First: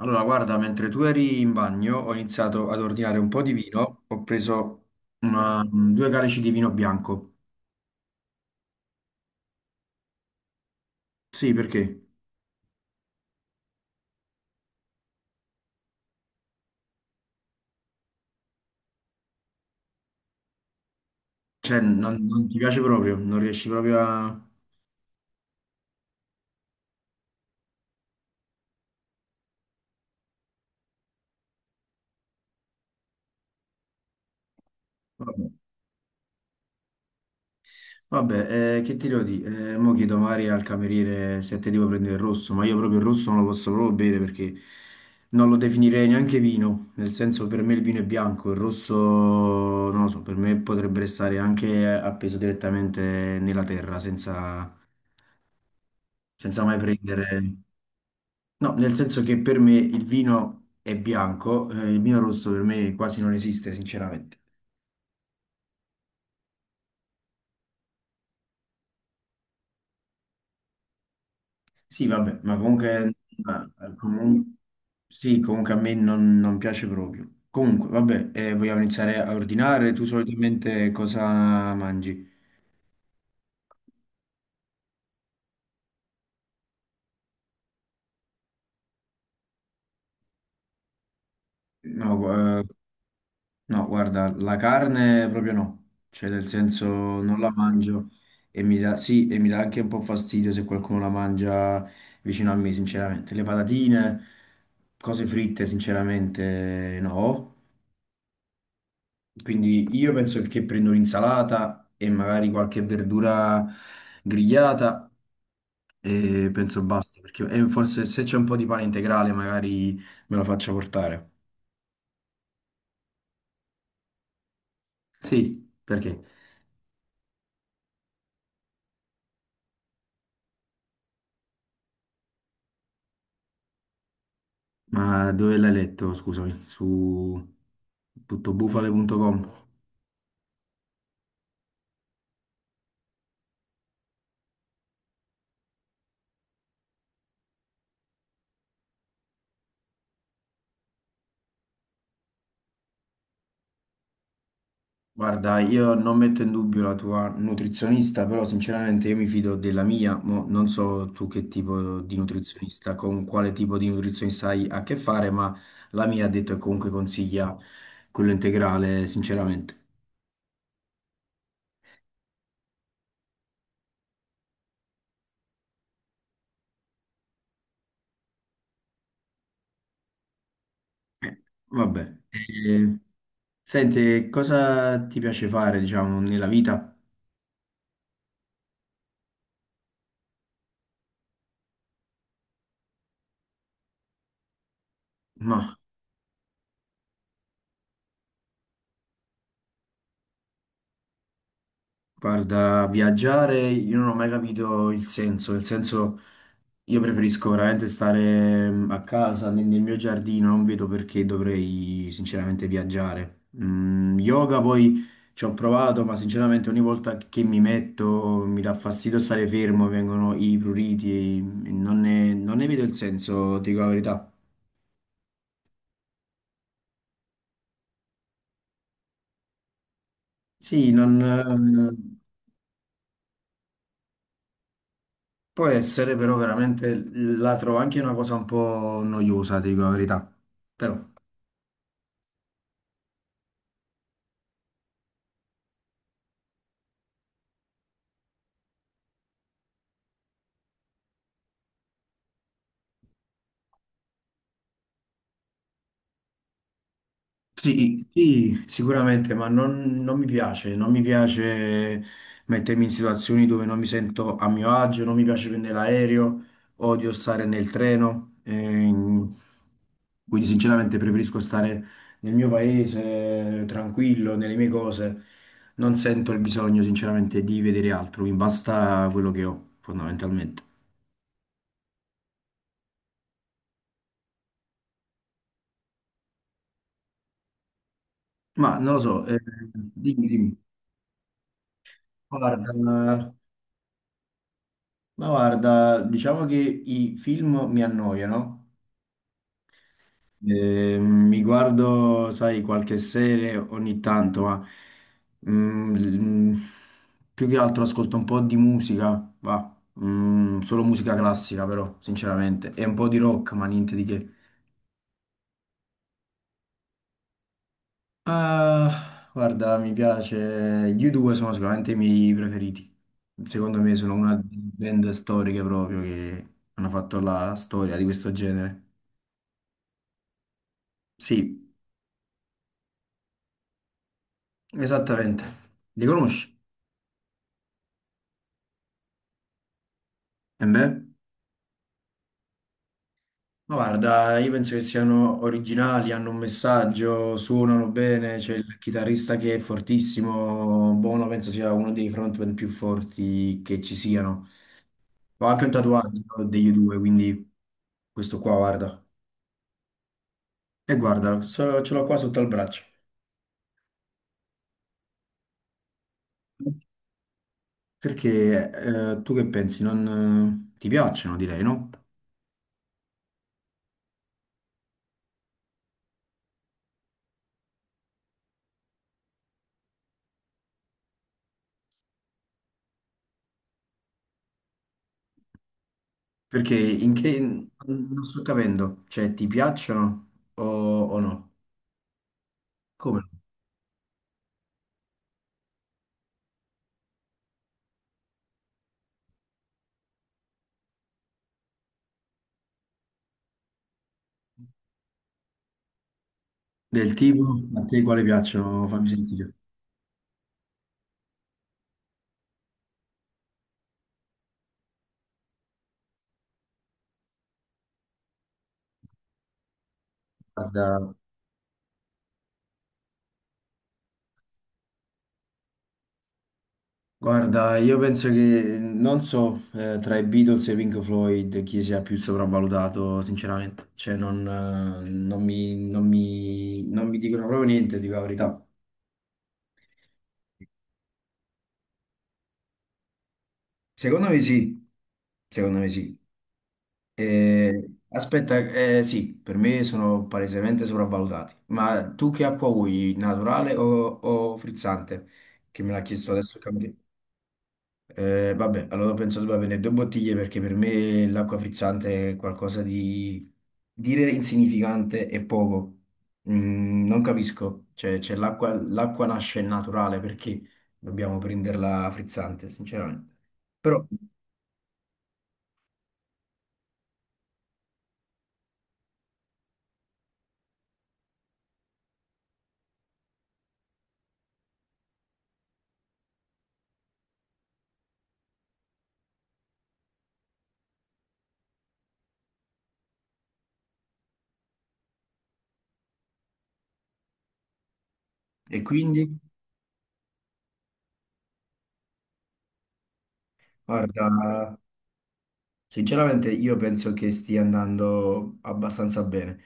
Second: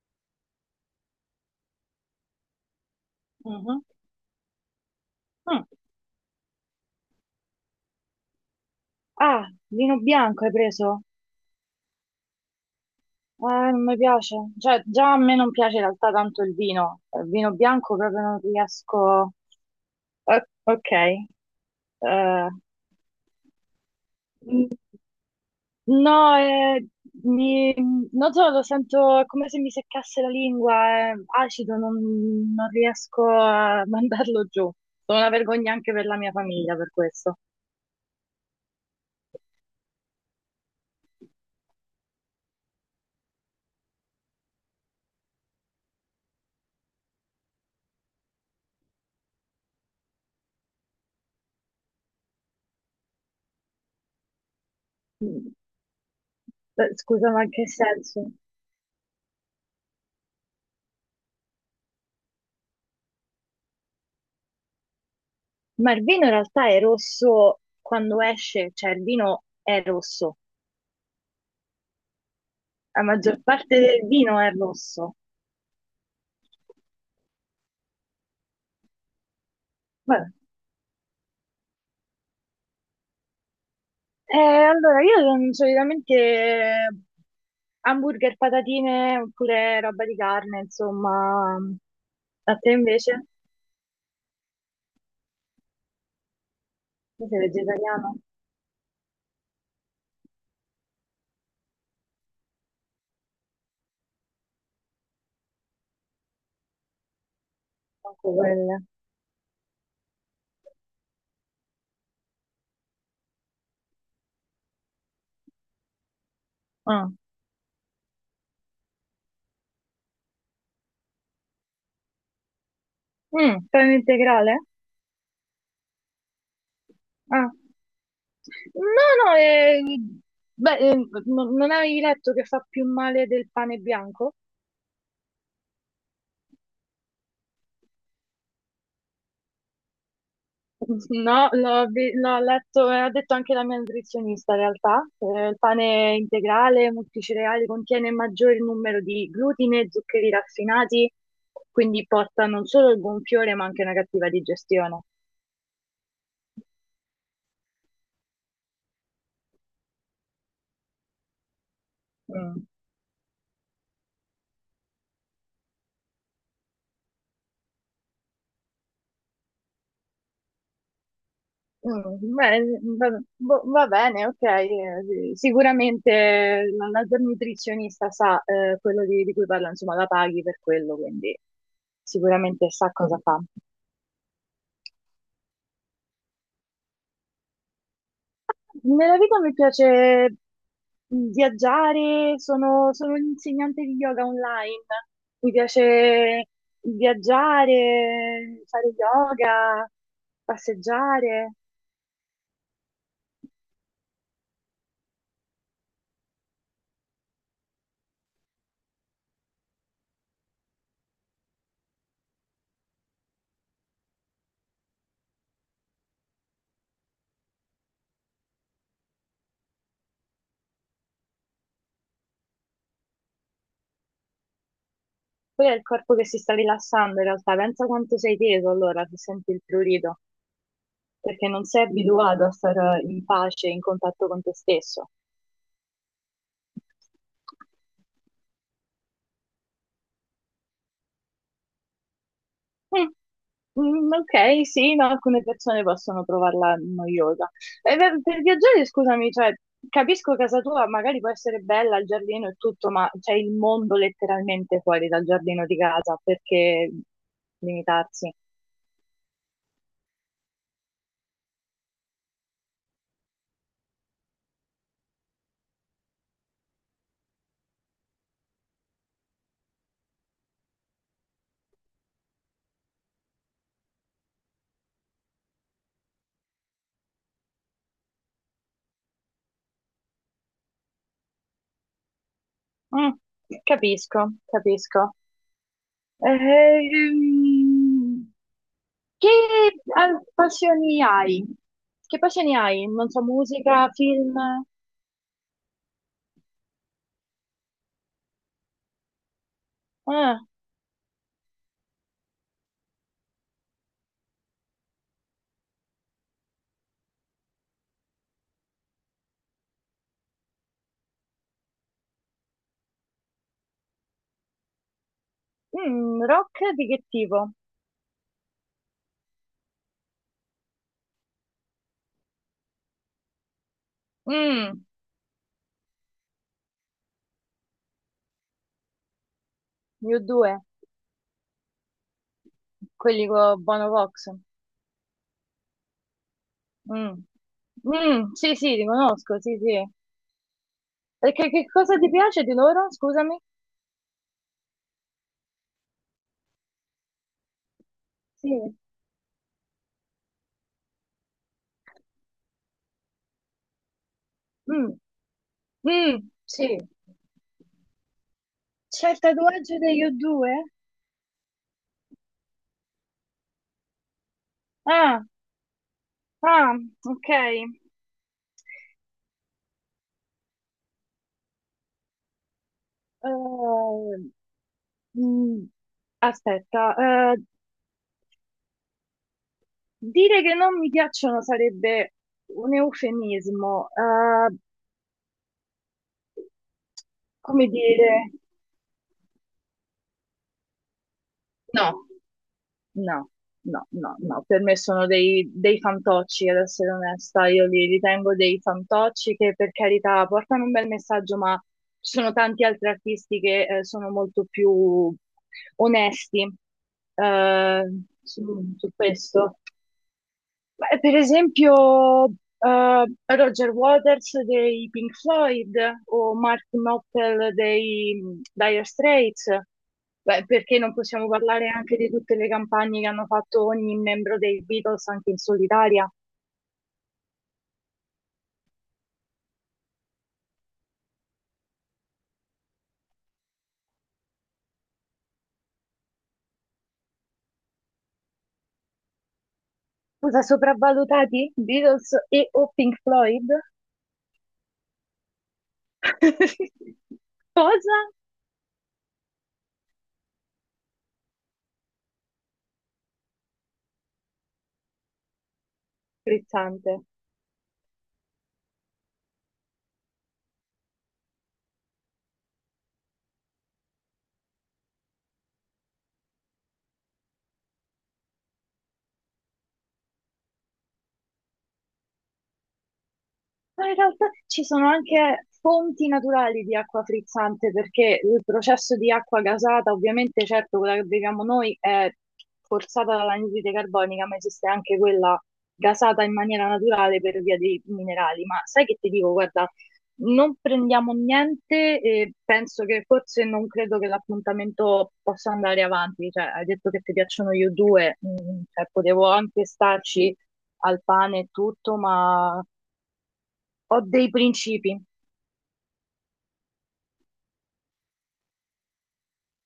Allora, guarda, mentre tu eri in bagno, ho iniziato ad ordinare un po' di Mhm. vino. Ho preso Mm. due calici di vino bianco. Ah, vino bianco hai preso? Sì, perché? Non mi piace. Cioè, già a me non piace in realtà tanto il vino. Il vino bianco proprio non riesco. Ok. Cioè, non Eh, ti piace proprio, non riesci proprio a... mm, no, mi- non so, lo sento è come se mi seccasse la lingua, è acido, non riesco a mandarlo giù. Sono una Vabbè. vergogna anche per la mia famiglia per questo. Vabbè, che ti devo dire? Mo chiedo magari al cameriere se te devo prendere il rosso, ma io proprio il rosso non lo posso proprio bere perché non lo definirei neanche vino, nel senso per me il vino è bianco, il rosso, non lo so, per me potrebbe restare anche appeso direttamente nella terra senza... Mm. senza mai scusa, ma in prendere... che senso? No, nel senso che per me il vino è bianco, il vino rosso per me quasi non esiste, sinceramente. Ma il vino in realtà è rosso quando esce, cioè il vino è rosso, Sì, vabbè, ma la comunque... maggior ma, parte eh, del vino è comun- rosso. sì, comunque a me non piace proprio. Comunque, vabbè, vogliamo iniziare a ordinare? Tu Vabbè. solitamente cosa mangi? Allora, io non- solitamente hamburger, patatine oppure roba di carne, insomma. A No, eh, te invece? No, guarda, la carne proprio no, cioè nel senso Tu non sei la mangio vegetariano? e mi dà, sì, e mi dà anche un po' fastidio se qualcuno la mangia vicino a me, sinceramente. Le patatine, cose fritte, sinceramente no. Anche quelle. Quindi io penso che prendo un'insalata e magari qualche verdura grigliata e penso Ah. basta, perché e forse se c'è un po' di pane integrale magari me lo faccio portare. Pane integrale? Sì, perché? Ah. No, no, beh, non avevi letto che fa più male del pane bianco? Ma dove l'hai letto, scusami? Su tuttobufale.com. No, l'ho letto e ha detto anche la mia nutrizionista in realtà. Il pane integrale, multicereali, contiene maggior numero di glutine e zuccheri raffinati, quindi porta non solo il gonfiore ma anche una cattiva digestione. Guarda, io non metto in dubbio la tua nutrizionista, però sinceramente io mi fido della mia, mo non so tu che tipo di Mm. nutrizionista, con quale tipo di nutrizionista hai a che fare, ma la mia ha detto che comunque consiglia quello integrale, sinceramente. Beh, va, boh, va bene, ok. Sì, sicuramente la tua nutrizionista sa quello di cui parla, insomma, la paghi per quello, quindi Eh, vabbè. sicuramente sa cosa fa. Senti, cosa ti piace fare, diciamo, nella vita? Nella vita mi piace viaggiare, sono un'insegnante di yoga online, mi No. piace viaggiare, fare yoga, passeggiare. Guarda, viaggiare io non ho mai capito il senso, nel senso io preferisco veramente stare a casa, nel mio giardino, non vedo perché dovrei sinceramente viaggiare. Yoga poi ci ho provato, ma sinceramente ogni volta che mi metto mi dà fastidio stare fermo, vengono i pruriti, e non ne vedo il senso, dico la verità. Poi è il corpo che si sta rilassando in realtà, pensa quanto sei teso allora se senti il prurito, Sì, non, perché non sei abituato a stare in pace, in contatto con te stesso. può essere però veramente la trovo anche una cosa un po' noiosa, ti dico la verità. Però. Mm. Ok, sì, no, alcune persone possono trovarla noiosa. E per viaggiare, scusami, cioè, capisco casa tua, magari può essere bella il giardino e tutto, ma c'è il mondo letteralmente fuori dal giardino di casa, perché Sì, limitarsi? sì, sicuramente, ma non mi piace, non mi piace mettermi in situazioni dove non mi sento a mio agio, non mi piace prendere l'aereo, odio stare nel treno, quindi sinceramente preferisco stare nel mio paese, tranquillo, nelle mie cose, non sento il bisogno sinceramente di vedere altro, mi basta quello che ho fondamentalmente. Mm, capisco, capisco. Ehm, Ma non lo so, che dimmi, dimmi. Passioni hai? Che passioni Guarda, hai? Non so, musica, film? Ma guarda, diciamo che i film mi annoiano. Ah, Mi guardo, sai, qualche serie ogni tanto, ma mm, mm, più che altro ascolto un po' di musica, va. Solo musica classica però, sinceramente, e un po' di rock, ma niente di che. Rock di che tipo? Ah, guarda, mi piace, gli U2 sono sicuramente i miei preferiti, secondo me sono una delle Mm, band storiche proprio che hanno fatto la storia di questo genere. io due. Sì, Quelli con Bono Vox. esattamente, li conosci? Mm. Mm, sì, sì, li conosco, sì, sì. E beh? Perché che cosa ti piace di loro? Scusami. Ma guarda, io penso che siano originali, hanno un messaggio, suonano bene, Sì. c'è il chitarrista che è fortissimo, Bono penso sia uno dei frontman più forti che ci siano. Mm, Ho anche un mm, tatuaggio sì. degli due, quindi questo qua guarda. C'è il tatuaggio degli O2? E guarda, ce l'ho qua sotto al braccio. Ah, ah, ok. Perché tu che pensi? Non, ti piacciono, direi, no? Eh, mm, Aspetta, eh, dire che non mi piacciono sarebbe un eufemismo. Perché in che... Come Non dire? sto capendo, cioè ti piacciono o no? No. Come no? No, no, no, no, per me sono dei fantocci, ad essere onesta, io li ritengo dei fantocci che per carità portano un bel messaggio, ma ci sono tanti altri artisti che sono molto più onesti Del tipo, a eh, te quale su, piacciono? su Fammi sentire. questo. Beh, per esempio, eh, Roger Waters dei Pink Floyd o Martin Knopfler dei Dire Straits. Beh, perché non Guarda, possiamo parlare anche di tutte le campagne che hanno fatto ogni membro dei Beatles anche in solitaria? Guarda, io penso che non so tra i Beatles e Pink Floyd chi sia più sopravvalutato, sinceramente. Cioè, non mi dicono proprio niente, dico la verità. Cosa sopravvalutati? Beatles o Pink Floyd? Secondo me sì, secondo me sì. Cosa? Aspetta, sì, per me sono palesemente sopravvalutati. Ma tu che acqua vuoi, naturale o frizzante? Che me l'ha chiesto adesso il Frizzante. cameriere. Vabbè, allora penso debba avere due bottiglie perché per me l'acqua frizzante è qualcosa di dire insignificante e poco. Non capisco, cioè, l'acqua nasce naturale perché dobbiamo prenderla frizzante, sinceramente. Ma in Però, realtà ci sono anche fonti naturali di acqua frizzante perché il processo di acqua gasata, ovviamente, certo, quella che beviamo noi è forzata dall'anidride carbonica, ma esiste anche quella gasata in maniera naturale per via dei minerali. Ma sai che ti dico, guarda, non prendiamo niente e penso che forse non credo che l'appuntamento possa andare avanti. Cioè, hai detto che ti piacciono io due, e cioè, potevo quindi, anche starci al pane e tutto, ma ho guarda, dei principi. sinceramente io penso che stia andando abbastanza bene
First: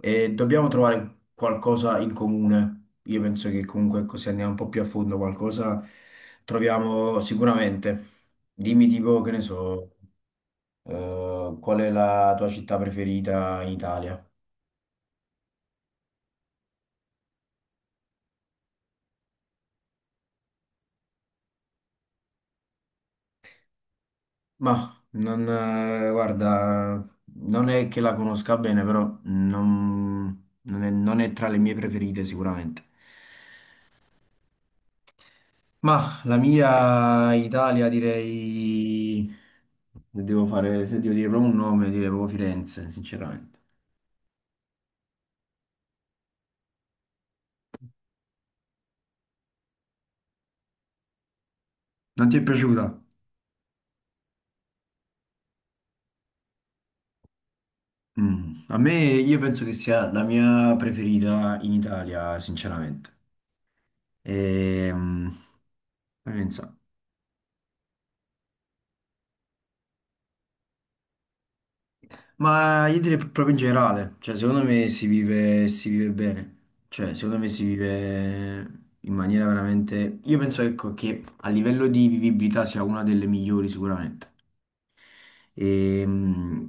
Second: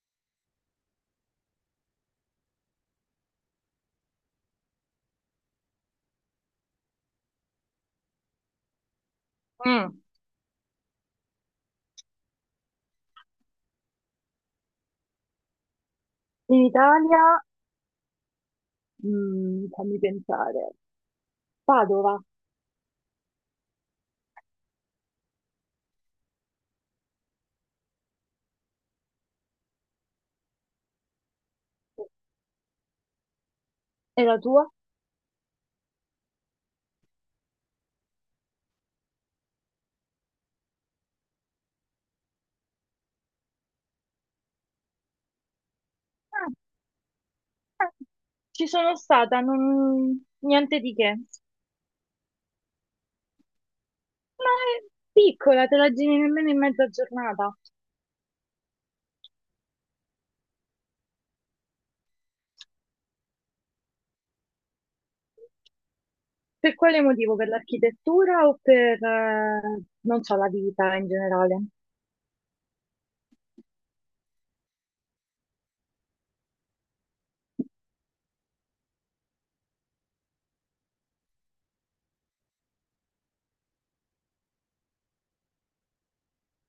e dobbiamo trovare qualcosa in comune. Io penso che comunque così andiamo un po' più a fondo, qualcosa troviamo sicuramente. Dimmi tipo, che ne so, Mm. Qual è la tua città preferita in Italia? In Italia, fammi pensare, Padova Ma non, guarda, non è che la conosca bene, però non è tra le mie preferite sicuramente. è la tua? Ma la mia Italia direi, se devo dire proprio un nome, direi proprio Firenze, sinceramente. Ah, ci sono stata, non, niente di che. Non ti è piaciuta? Ma è piccola, te la giri nemmeno in mezza giornata. Mm. A me, io penso che sia la mia preferita in Italia, sinceramente. Ehm, fammi Per pensare. quale motivo? Per l'architettura o per, non so, la vita in generale? Ma io direi proprio in generale, cioè secondo me si vive bene, cioè secondo me si vive in maniera veramente... Io penso ecco, che a livello di vivibilità sia una delle migliori sicuramente. E, mh,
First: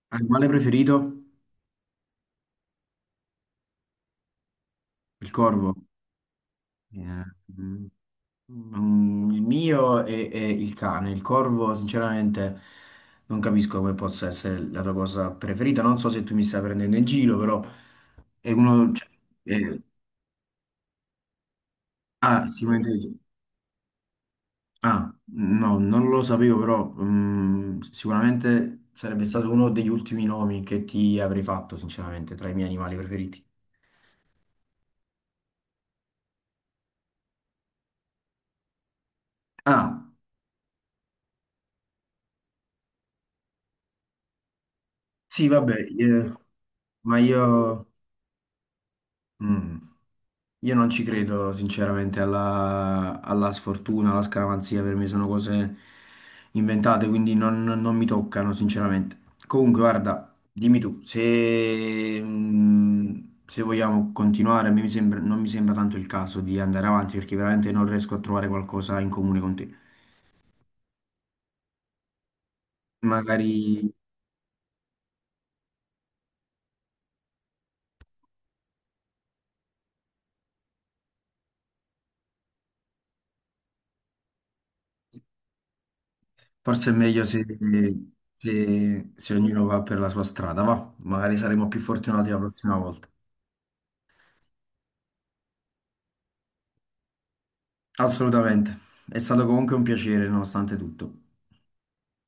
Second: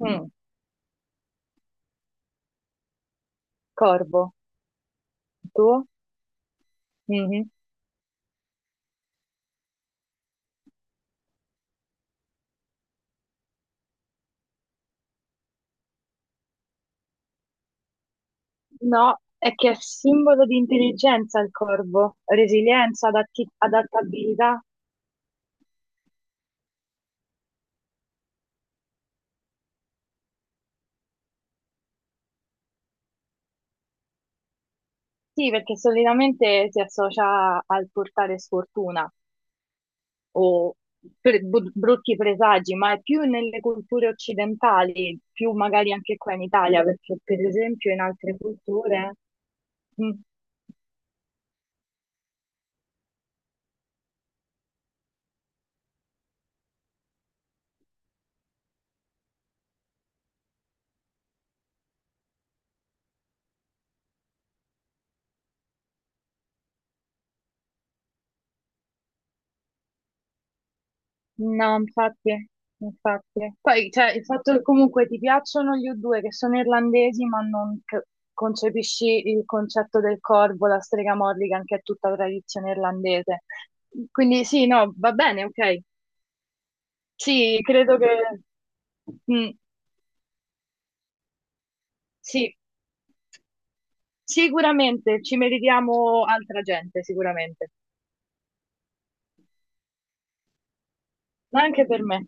Mm, animale preferito? corvo, Il corvo. tu? Eh, Mhm. mh, il mio è il cane. Il corvo, sinceramente, non capisco come possa essere la tua cosa preferita. Non so se tu mi stai prendendo in giro, però è uno... cioè, No, è che è è- simbolo di intelligenza il corvo, resilienza, sicuramente... adattabilità. Ah, no, non lo sapevo, però sicuramente sarebbe stato uno degli ultimi nomi che ti avrei fatto, sinceramente, tra i miei animali preferiti. Sì, perché solitamente si associa al portare sfortuna Ah, o brutti presagi, ma è più nelle culture occidentali, sì, più vabbè, magari anche eh, qua in Italia, perché ma per io, esempio in altre culture. mm, Mm, io non ci credo sinceramente alla, alla sfortuna, alla scaramanzia, per me sono cose inventate, quindi non mi toccano sinceramente. Comunque, guarda, dimmi tu, se, se vogliamo continuare, a me mi sembra- non mi sembra tanto il caso di andare avanti perché veramente non riesco a trovare qualcosa in comune con te. no, infatti, Magari, infatti. Poi, cioè, il fatto che comunque ti piacciono gli U2 che sono irlandesi, ma non concepisci il concetto del corvo, la strega Morrigan, che è tutta tradizione irlandese. Quindi sì, no, va bene, ok. forse è meglio se, Sì, credo che. Se Mm, ognuno va per la sua strada, va? Magari saremo più fortunati la sì, prossima volta. sicuramente ci meritiamo altra gente, sicuramente, Assolutamente. È stato comunque un piacere, nonostante tutto. ma anche per me.